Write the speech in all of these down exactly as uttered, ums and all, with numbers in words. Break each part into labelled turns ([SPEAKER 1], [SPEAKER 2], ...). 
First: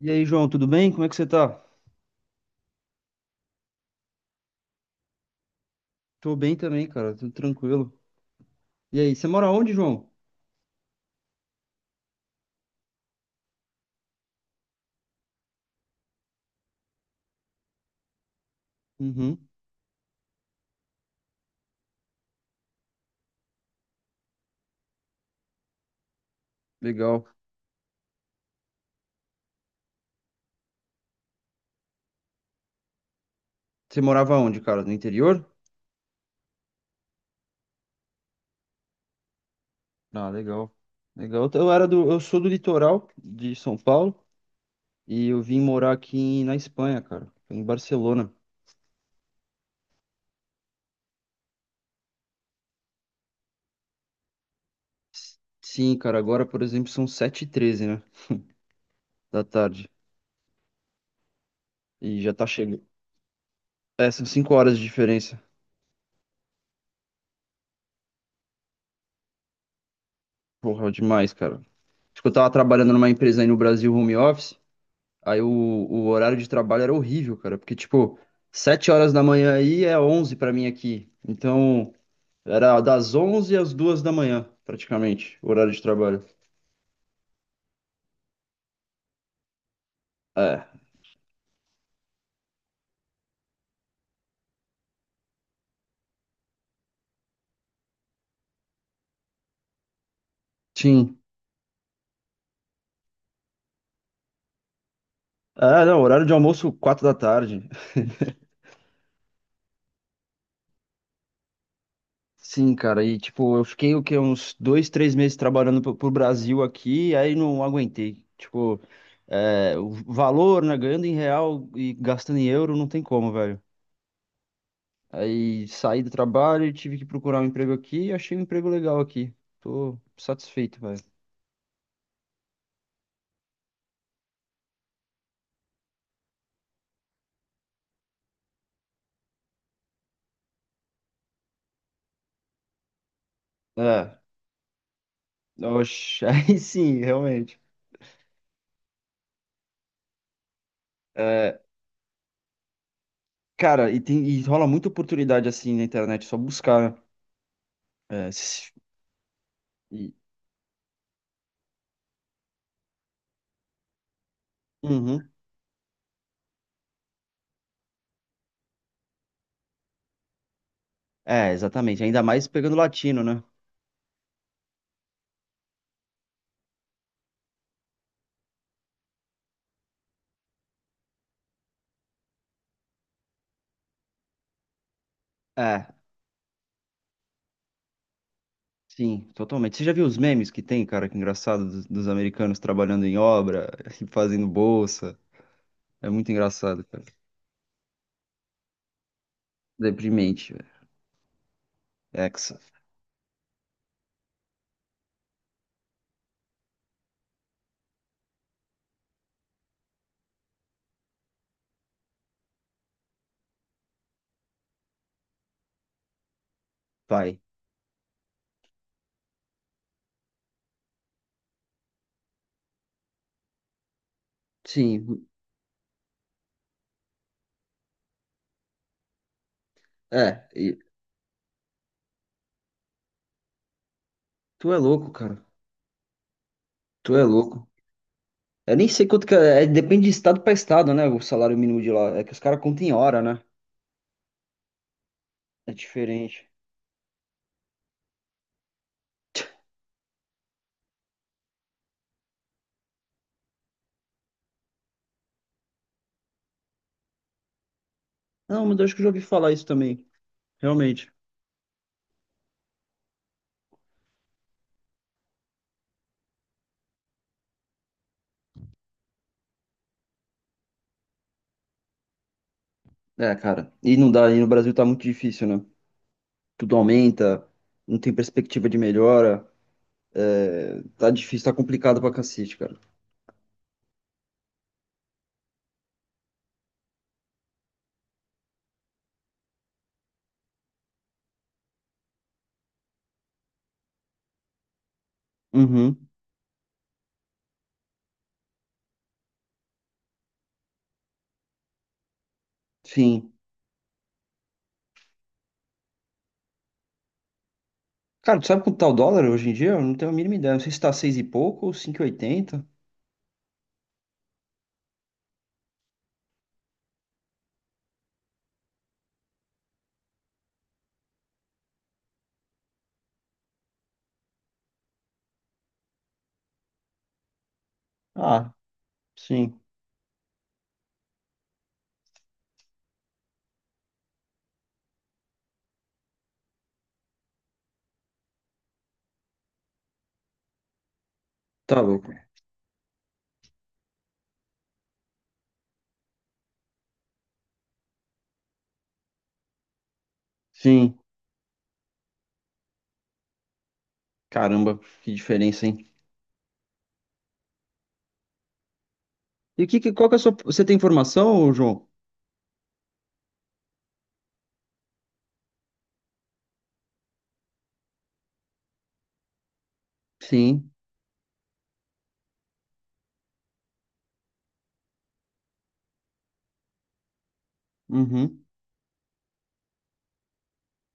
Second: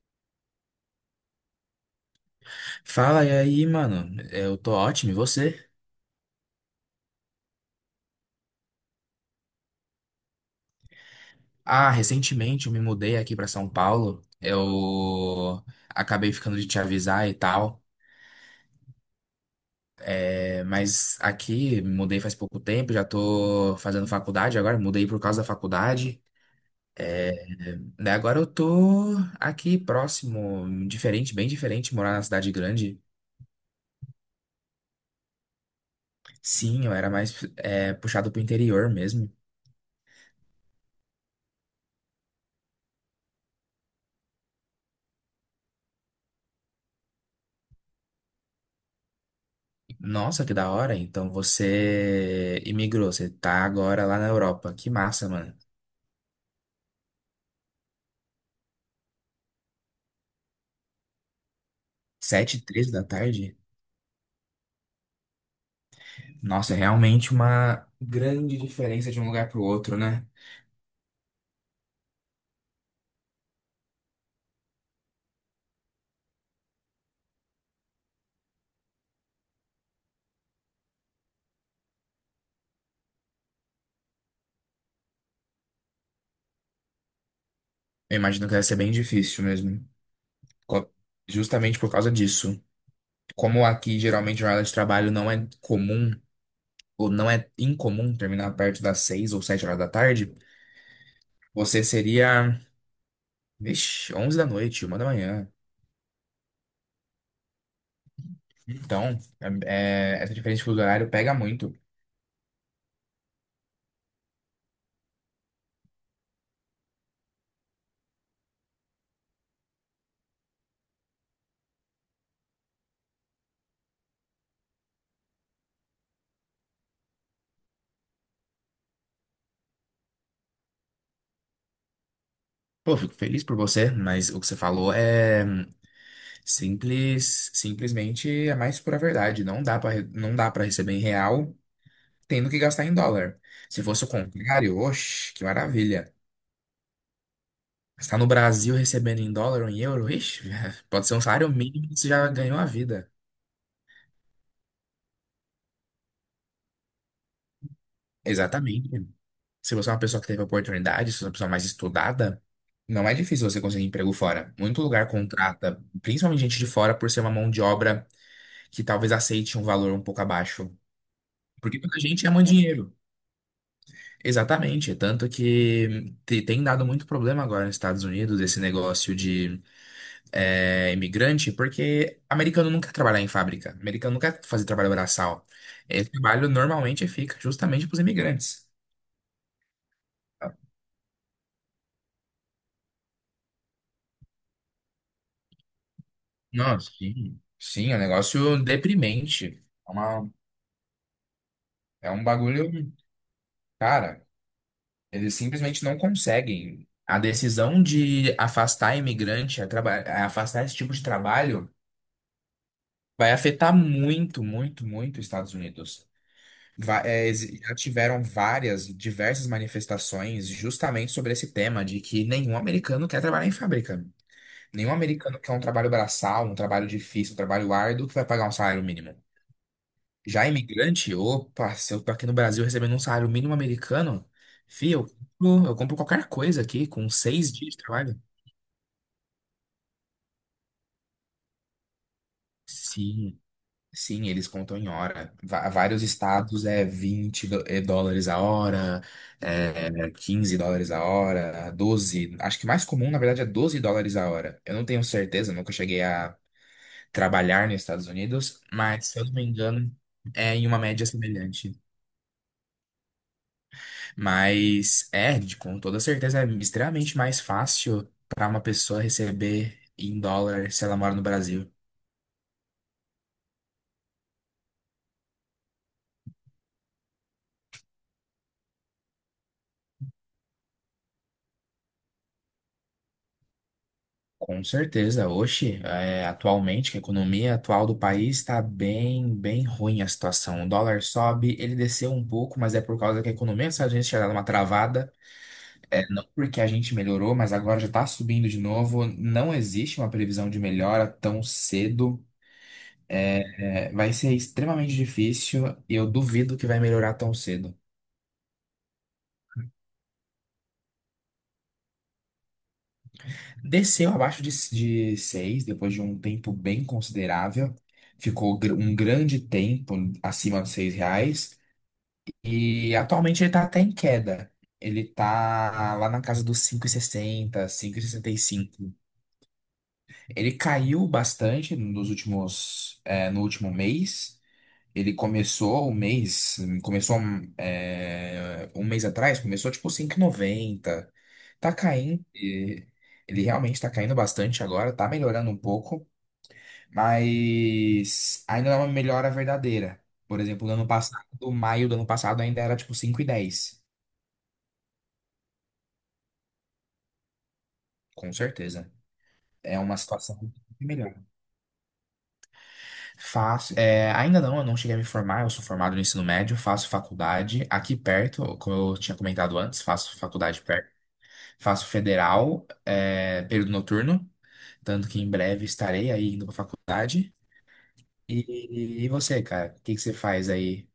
[SPEAKER 1] E aí, João, tudo bem? Como é que você tá?
[SPEAKER 2] Fala, e aí, mano? Eu tô ótimo, e você?
[SPEAKER 1] Tô bem também, cara, tudo tranquilo. E aí, você mora onde, João?
[SPEAKER 2] Ah, recentemente eu me mudei aqui pra São Paulo. Eu acabei ficando de te avisar e tal.
[SPEAKER 1] Uhum,
[SPEAKER 2] É, mas aqui, me mudei faz pouco tempo, já tô fazendo faculdade agora, mudei por causa da faculdade.
[SPEAKER 1] legal.
[SPEAKER 2] Daí agora eu tô aqui próximo, diferente, bem diferente, morar na cidade grande.
[SPEAKER 1] Você morava onde, cara? No interior?
[SPEAKER 2] Sim, eu era mais é, puxado pro interior mesmo.
[SPEAKER 1] Ah, legal. Legal. Eu era do, eu sou do litoral de São Paulo e eu vim morar aqui em- na Espanha, cara, em Barcelona.
[SPEAKER 2] Nossa, que da hora. Então você imigrou, você tá agora lá na Europa. Que massa, mano.
[SPEAKER 1] Sim, cara, agora, por exemplo, são sete e treze, né, da tarde. E já tá
[SPEAKER 2] Sete e
[SPEAKER 1] chegando.
[SPEAKER 2] três da tarde?
[SPEAKER 1] É, são 5 horas de diferença.
[SPEAKER 2] Nossa, é realmente uma grande diferença de um lugar pro outro, né?
[SPEAKER 1] Porra, demais, cara. Acho que eu tava trabalhando numa empresa aí no Brasil, home office. Aí o, o horário de trabalho era horrível, cara, porque, tipo, sete horas da manhã aí é onze pra mim aqui. Então, era das onze às duas da manhã, praticamente, o horário de trabalho.
[SPEAKER 2] Eu imagino que deve ser bem difícil mesmo.
[SPEAKER 1] É,
[SPEAKER 2] Co- Justamente por causa disso. Como aqui geralmente a jornada de trabalho não é comum, ou não é incomum terminar perto das seis ou sete horas da tarde,
[SPEAKER 1] sim.
[SPEAKER 2] você seria, vixi, onze da noite, uma da manhã.
[SPEAKER 1] É, não, horário de almoço, quatro da tarde.
[SPEAKER 2] Então, é- é- essa diferença de fuso horário pega muito.
[SPEAKER 1] Sim, cara, e, tipo, eu fiquei, o quê, uns dois, três meses trabalhando pro, pro Brasil aqui, aí não aguentei. Tipo, é, o valor, né, ganhando em real e gastando em euro, não tem como, velho. Aí saí do trabalho e tive que procurar um emprego aqui e achei um emprego legal aqui. Tô satisfeito, velho.
[SPEAKER 2] Pô, fico feliz por você, mas o que você falou é. Simples, simplesmente é mais pura verdade. Não dá para não dá para receber em real, tendo que gastar em dólar. Se fosse o
[SPEAKER 1] É,
[SPEAKER 2] contrário, oxe, que maravilha.
[SPEAKER 1] oxe, aí sim, realmente.
[SPEAKER 2] Estar no Brasil recebendo em dólar ou em euro, ixi, pode ser um salário
[SPEAKER 1] É,
[SPEAKER 2] mínimo que você já ganhou a vida.
[SPEAKER 1] cara, e, tem, e rola muita oportunidade assim na internet, é só buscar. né? É, s-
[SPEAKER 2] Exatamente. Se você é uma
[SPEAKER 1] e-
[SPEAKER 2] pessoa que teve oportunidade, se você é uma pessoa mais estudada, não é difícil você conseguir emprego fora. Muito lugar
[SPEAKER 1] Uhum.
[SPEAKER 2] contrata, principalmente gente de fora, por ser uma mão de obra que talvez aceite um valor um pouco abaixo.
[SPEAKER 1] É,
[SPEAKER 2] Porque muita
[SPEAKER 1] exatamente. Ainda
[SPEAKER 2] gente ama
[SPEAKER 1] mais pegando
[SPEAKER 2] dinheiro.
[SPEAKER 1] latino, né?
[SPEAKER 2] Exatamente, tanto que te- tem dado muito problema agora nos Estados Unidos esse negócio de é, imigrante, porque americano nunca trabalhar em fábrica, americano nunca fazer trabalho braçal.
[SPEAKER 1] É,
[SPEAKER 2] Esse trabalho normalmente fica justamente para os imigrantes.
[SPEAKER 1] sim, totalmente. Você já viu os memes que tem, cara? Que é engraçado, dos, dos americanos trabalhando em obra e fazendo bolsa. É muito engraçado,
[SPEAKER 2] Nossa,
[SPEAKER 1] cara.
[SPEAKER 2] sim, sim, é um negócio deprimente. É uma,
[SPEAKER 1] Deprimente, velho.
[SPEAKER 2] é um
[SPEAKER 1] Exa,
[SPEAKER 2] bagulho, cara, eles simplesmente não conseguem. A decisão de afastar imigrante, a traba- a afastar esse tipo de trabalho. Vai afetar muito, muito, muito os Estados Unidos. Va- é,
[SPEAKER 1] pai.
[SPEAKER 2] exi- já tiveram várias, diversas manifestações justamente sobre esse tema de que nenhum americano quer trabalhar em fábrica. Nenhum
[SPEAKER 1] Sim.
[SPEAKER 2] americano quer um trabalho braçal, um trabalho difícil, um trabalho árduo que vai pagar um salário mínimo. Já
[SPEAKER 1] É, e
[SPEAKER 2] imigrante, opa, se eu tô aqui no Brasil recebendo um salário mínimo americano,
[SPEAKER 1] tu é
[SPEAKER 2] fio,
[SPEAKER 1] louco,
[SPEAKER 2] eu
[SPEAKER 1] cara.
[SPEAKER 2] compro, eu compro qualquer coisa aqui com
[SPEAKER 1] Tu é
[SPEAKER 2] seis
[SPEAKER 1] louco.
[SPEAKER 2] dias de trabalho.
[SPEAKER 1] Eu nem sei quanto que é, é, depende de estado pra estado, né? O salário mínimo de lá. É que os caras contam em hora, né?
[SPEAKER 2] Sim, sim, eles contam em hora. Va-
[SPEAKER 1] É
[SPEAKER 2] Vários
[SPEAKER 1] diferente.
[SPEAKER 2] estados é vinte do- é, dólares a hora, é quinze dólares a hora, doze acho que mais comum, na verdade, é doze dólares a hora. Eu não tenho certeza, nunca cheguei a trabalhar nos Estados Unidos,
[SPEAKER 1] Não, mas eu acho que eu
[SPEAKER 2] mas
[SPEAKER 1] já
[SPEAKER 2] se
[SPEAKER 1] ouvi
[SPEAKER 2] eu não me
[SPEAKER 1] falar isso
[SPEAKER 2] engano,
[SPEAKER 1] também.
[SPEAKER 2] é em uma média
[SPEAKER 1] Realmente.
[SPEAKER 2] semelhante. Mas é, de- com toda certeza, é extremamente mais fácil para uma pessoa receber em dólar se ela mora no Brasil.
[SPEAKER 1] É, cara. E não dá, e no Brasil tá muito difícil, né? Tudo aumenta, não tem perspectiva de melhora. É, tá difícil, tá complicado pra cacete, cara.
[SPEAKER 2] Com certeza, hoje, é, atualmente, que a economia atual do país está bem, bem ruim a situação. O dólar sobe, ele desceu um pouco, mas é por causa que a economia dos Estados Unidos tinha dado uma travada. É,
[SPEAKER 1] Uhum,
[SPEAKER 2] não porque a gente melhorou, mas agora já está subindo de novo. Não existe uma previsão de melhora tão cedo.
[SPEAKER 1] sim.
[SPEAKER 2] É, vai ser extremamente difícil e eu duvido que vai melhorar tão cedo.
[SPEAKER 1] Cara, tu sabe quanto tá o dólar hoje em dia? Eu não tenho a mínima ideia. Não sei se tá seis e pouco ou cinco e oitenta.
[SPEAKER 2] Desceu abaixo de, de seis depois de um tempo bem considerável. Ficou gr- um grande tempo acima dos seis reais. E atualmente ele tá até em queda. Ele tá lá na casa dos cinco e sessenta,
[SPEAKER 1] Ah,
[SPEAKER 2] cinco e sessenta e cinco.
[SPEAKER 1] sim.
[SPEAKER 2] Ele caiu bastante nos últimos, é, no último mês. Ele começou o mês, começou é, um mês atrás, começou tipo cinco e noventa. Tá
[SPEAKER 1] Tá louco.
[SPEAKER 2] caindo. E ele realmente tá caindo bastante agora, tá melhorando um pouco, mas ainda não é uma melhora verdadeira. Por exemplo, no ano
[SPEAKER 1] Sim.
[SPEAKER 2] passado, maio do ano passado ainda era tipo cinco e dez.
[SPEAKER 1] Caramba, que diferença, hein?
[SPEAKER 2] Com certeza.
[SPEAKER 1] E
[SPEAKER 2] É
[SPEAKER 1] que, que-
[SPEAKER 2] uma
[SPEAKER 1] qual que é a sua.
[SPEAKER 2] situação
[SPEAKER 1] Você tem
[SPEAKER 2] melhor.
[SPEAKER 1] formação, João?
[SPEAKER 2] Faço, é, ainda não, eu não cheguei a me formar, eu sou formado no ensino médio, faço faculdade aqui perto, como eu tinha comentado antes, faço faculdade
[SPEAKER 1] Sim.
[SPEAKER 2] perto, faço federal, é, período noturno, tanto que em breve estarei aí indo para faculdade.
[SPEAKER 1] Uhum.
[SPEAKER 2] E, e você, cara, o que que você faz aí?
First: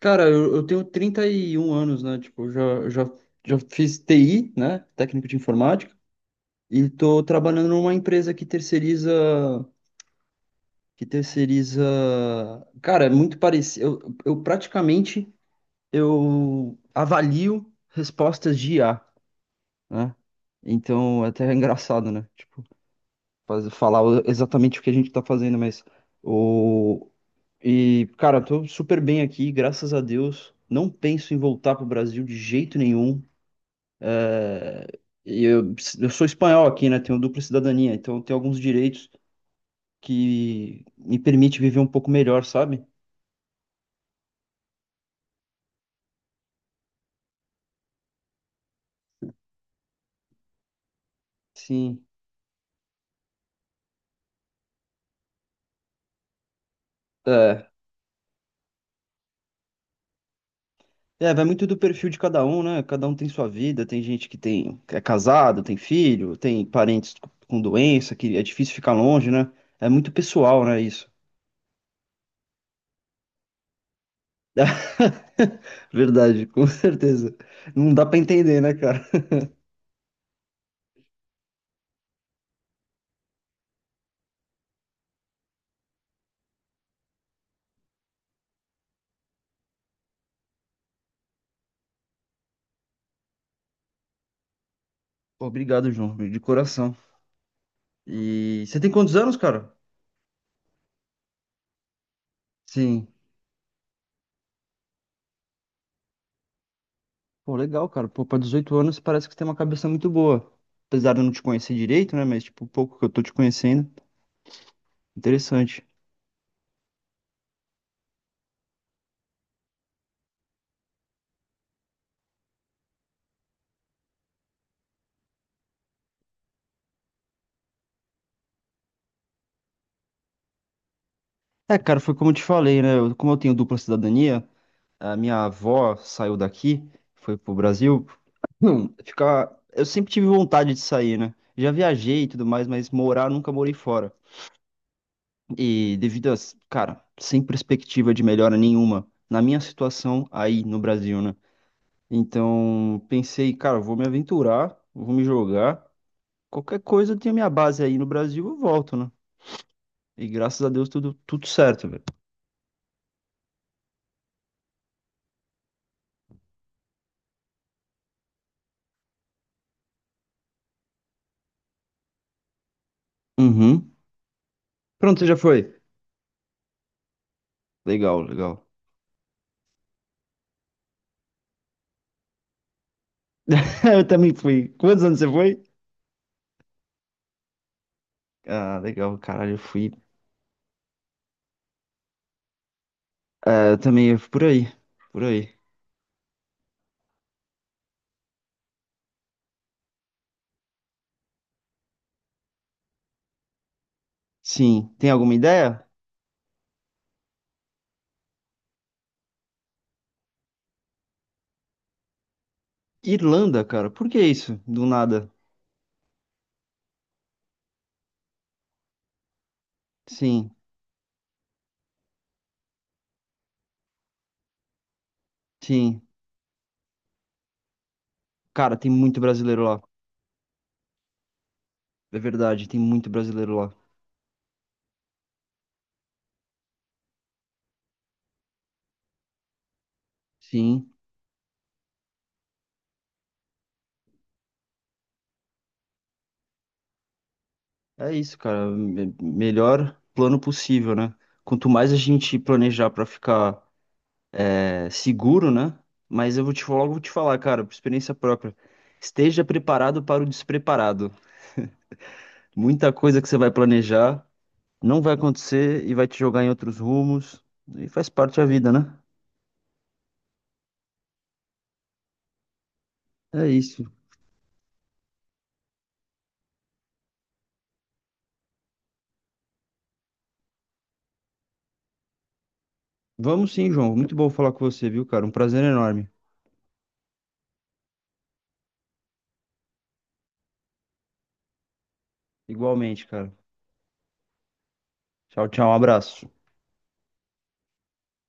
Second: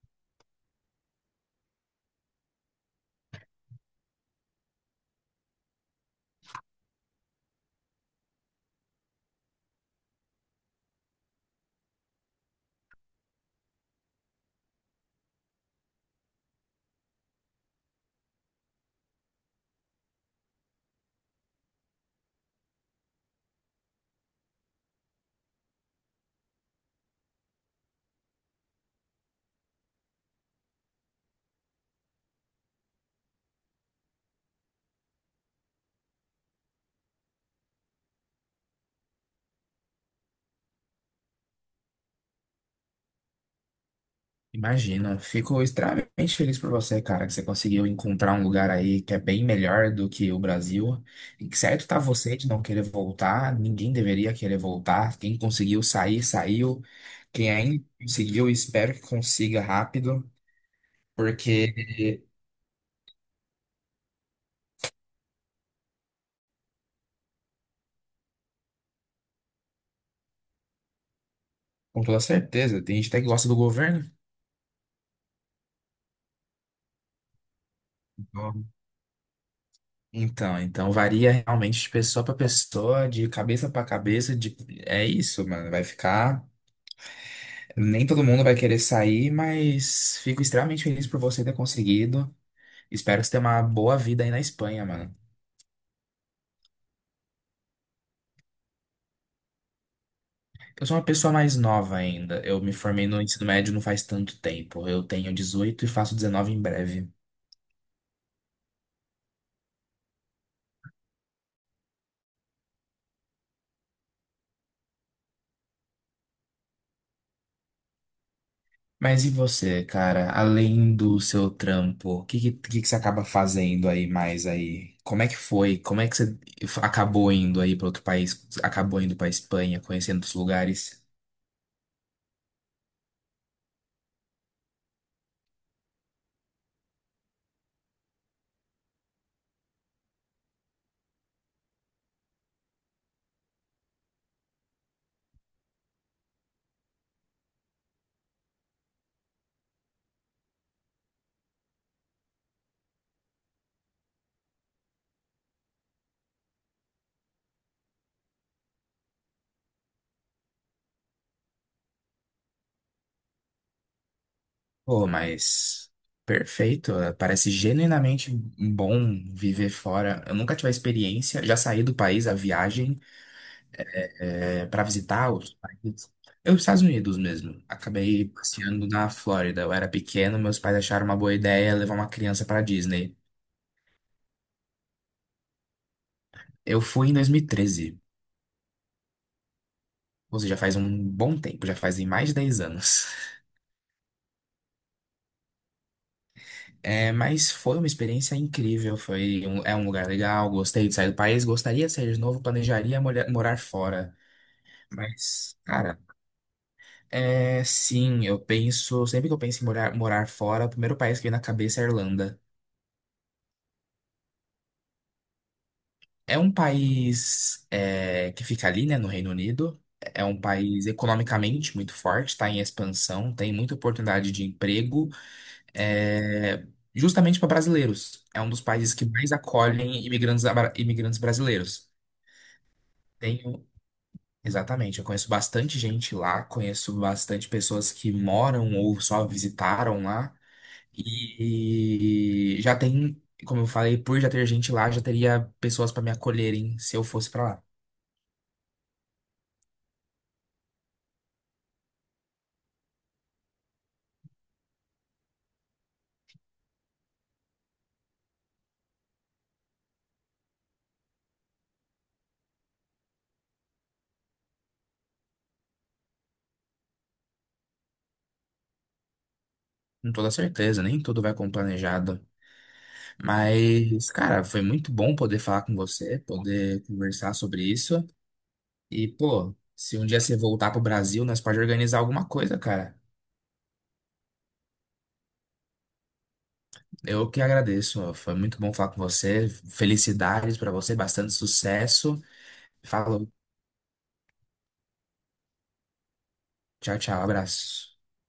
[SPEAKER 1] Cara, eu, eu tenho trinta e um anos, né? Tipo, eu já, já, já fiz T I, né? Técnico de informática. E tô trabalhando numa empresa que terceiriza. Que terceiriza. Cara, é muito parecido. Eu, eu praticamente eu avalio respostas de I A, né? Então, até é engraçado, né? Tipo, faz- falar o- exatamente o que a gente tá fazendo, mas. O, E, cara, tô super bem aqui, graças a Deus. Não penso em voltar pro Brasil de jeito nenhum. É, e Eu, eu sou espanhol aqui, né? Tenho dupla cidadania, então tenho alguns direitos que me permite viver um pouco melhor, sabe?
[SPEAKER 2] Imagino, fico extremamente feliz por você, cara, que você conseguiu encontrar um lugar aí que é bem melhor do que o Brasil. E que certo tá
[SPEAKER 1] Sim.
[SPEAKER 2] você de não querer voltar, ninguém deveria querer voltar. Quem conseguiu sair, saiu. Quem
[SPEAKER 1] É.
[SPEAKER 2] ainda conseguiu, espero que consiga rápido,
[SPEAKER 1] É, vai muito do perfil de
[SPEAKER 2] porque
[SPEAKER 1] cada um, né? Cada um tem sua vida, tem gente que tem, que é casado, tem filho, tem parentes com doença, que é difícil ficar longe, né? É muito pessoal, né, isso?
[SPEAKER 2] com toda certeza, tem gente até que gosta do governo.
[SPEAKER 1] Verdade, com certeza. Não dá pra
[SPEAKER 2] Então,
[SPEAKER 1] entender, né, cara?
[SPEAKER 2] então então varia realmente de pessoa para pessoa, de cabeça para cabeça, de... é isso, mano, vai ficar. Nem todo mundo vai querer sair, mas fico extremamente feliz por você ter conseguido. Espero que você tenha uma boa vida aí na Espanha, mano.
[SPEAKER 1] Pô, obrigado, João, de coração. E você tem quantos anos, cara?
[SPEAKER 2] Eu sou uma pessoa mais nova ainda. Eu me formei
[SPEAKER 1] Sim.
[SPEAKER 2] no ensino médio não faz tanto tempo. Eu tenho dezoito e faço dezenove em breve.
[SPEAKER 1] Pô, legal, cara. Pô, pra 18 anos parece que você tem uma cabeça muito boa. Apesar de eu não te conhecer direito, né? Mas, tipo, o pouco que eu tô te conhecendo, interessante.
[SPEAKER 2] Mas e você, cara? Além do seu trampo, o que, que, que que você acaba fazendo aí mais aí? Como é que foi? Como é que você acabou indo aí para outro país? Acabou indo para Espanha, conhecendo os lugares?
[SPEAKER 1] É, cara, foi como eu te falei, né? eu- Como eu tenho dupla cidadania, a minha avó saiu daqui, foi pro Brasil. Não, ficar. Eu sempre tive vontade de sair, né? Já viajei e tudo mais, mas morar nunca morei fora. E devido a, cara, sem perspectiva de melhora nenhuma na minha situação aí no Brasil, né? Então, pensei, cara, vou me aventurar, vou me jogar. Qualquer coisa, eu tenho minha base aí no Brasil, eu volto, né? E graças a Deus tudo, tudo certo, velho.
[SPEAKER 2] Pô, mas perfeito. eh, Parece genuinamente um bom viver fora. Eu nunca tive a experiência, já saí do país a viagem
[SPEAKER 1] Uhum.
[SPEAKER 2] é, para
[SPEAKER 1] Pronto, você
[SPEAKER 2] visitar
[SPEAKER 1] já
[SPEAKER 2] outros
[SPEAKER 1] foi?
[SPEAKER 2] países. Eu, Estados Unidos mesmo.
[SPEAKER 1] Legal,
[SPEAKER 2] Acabei
[SPEAKER 1] legal.
[SPEAKER 2] passeando na Flórida. Eu era pequeno, meus pais acharam uma boa ideia levar uma criança para Disney.
[SPEAKER 1] Eu também fui. Quantos anos você foi?
[SPEAKER 2] Eu fui em dois mil e treze,
[SPEAKER 1] Ah, legal, caralho, eu fui.
[SPEAKER 2] ou seja, faz um bom tempo, já fazem mais de dez anos.
[SPEAKER 1] É, eu também, eu fui por aí, por aí.
[SPEAKER 2] É, mas foi uma experiência incrível, foi um- é um lugar legal, gostei de sair do país, gostaria de sair de novo, planejaria molha- morar fora.
[SPEAKER 1] Sim, tem alguma
[SPEAKER 2] Mas,
[SPEAKER 1] ideia?
[SPEAKER 2] cara, é sim, eu penso, sempre que eu penso em morar, morar fora, o primeiro país que vem na cabeça é a Irlanda.
[SPEAKER 1] Irlanda, cara, por que isso? Do nada.
[SPEAKER 2] É um país é, que fica ali, né, no Reino Unido. É um
[SPEAKER 1] Sim,
[SPEAKER 2] país economicamente muito forte, está em expansão, tem muita oportunidade de emprego,
[SPEAKER 1] sim.
[SPEAKER 2] é, justamente para brasileiros. É um dos
[SPEAKER 1] Cara, tem
[SPEAKER 2] países que
[SPEAKER 1] muito
[SPEAKER 2] mais
[SPEAKER 1] brasileiro lá.
[SPEAKER 2] acolhem imigrantes, abra- imigrantes brasileiros.
[SPEAKER 1] É verdade, tem muito brasileiro
[SPEAKER 2] Tenho,
[SPEAKER 1] lá.
[SPEAKER 2] exatamente, eu conheço bastante gente lá, conheço bastante pessoas que moram ou só visitaram lá.
[SPEAKER 1] Sim,
[SPEAKER 2] E, e já tem, como eu falei, por já ter gente lá, já teria pessoas para me acolherem se eu fosse para lá.
[SPEAKER 1] é isso, cara. Me- Melhor plano possível, né? Quanto mais a gente planejar pra ficar é, seguro, né? Mas eu vou te falar, logo vou te falar, cara, por experiência própria. Esteja preparado para o despreparado. Muita coisa que você vai planejar não vai acontecer e vai te jogar em outros rumos. E faz parte da vida, né?
[SPEAKER 2] Com toda certeza, nem tudo vai como planejado.
[SPEAKER 1] É isso.
[SPEAKER 2] Mas, cara, foi muito bom poder falar com você, poder conversar sobre isso. E, pô, se um dia você voltar pro Brasil, nós pode organizar alguma coisa, cara.
[SPEAKER 1] Vamos sim, João. Muito bom falar com você, viu, cara? Um prazer enorme.
[SPEAKER 2] Eu que agradeço. Ó. Foi muito bom falar com você. Felicidades para você, bastante sucesso.
[SPEAKER 1] Igualmente,
[SPEAKER 2] Falou.
[SPEAKER 1] cara. Tchau, tchau. Um abraço.
[SPEAKER 2] Tchau, tchau. Abraço.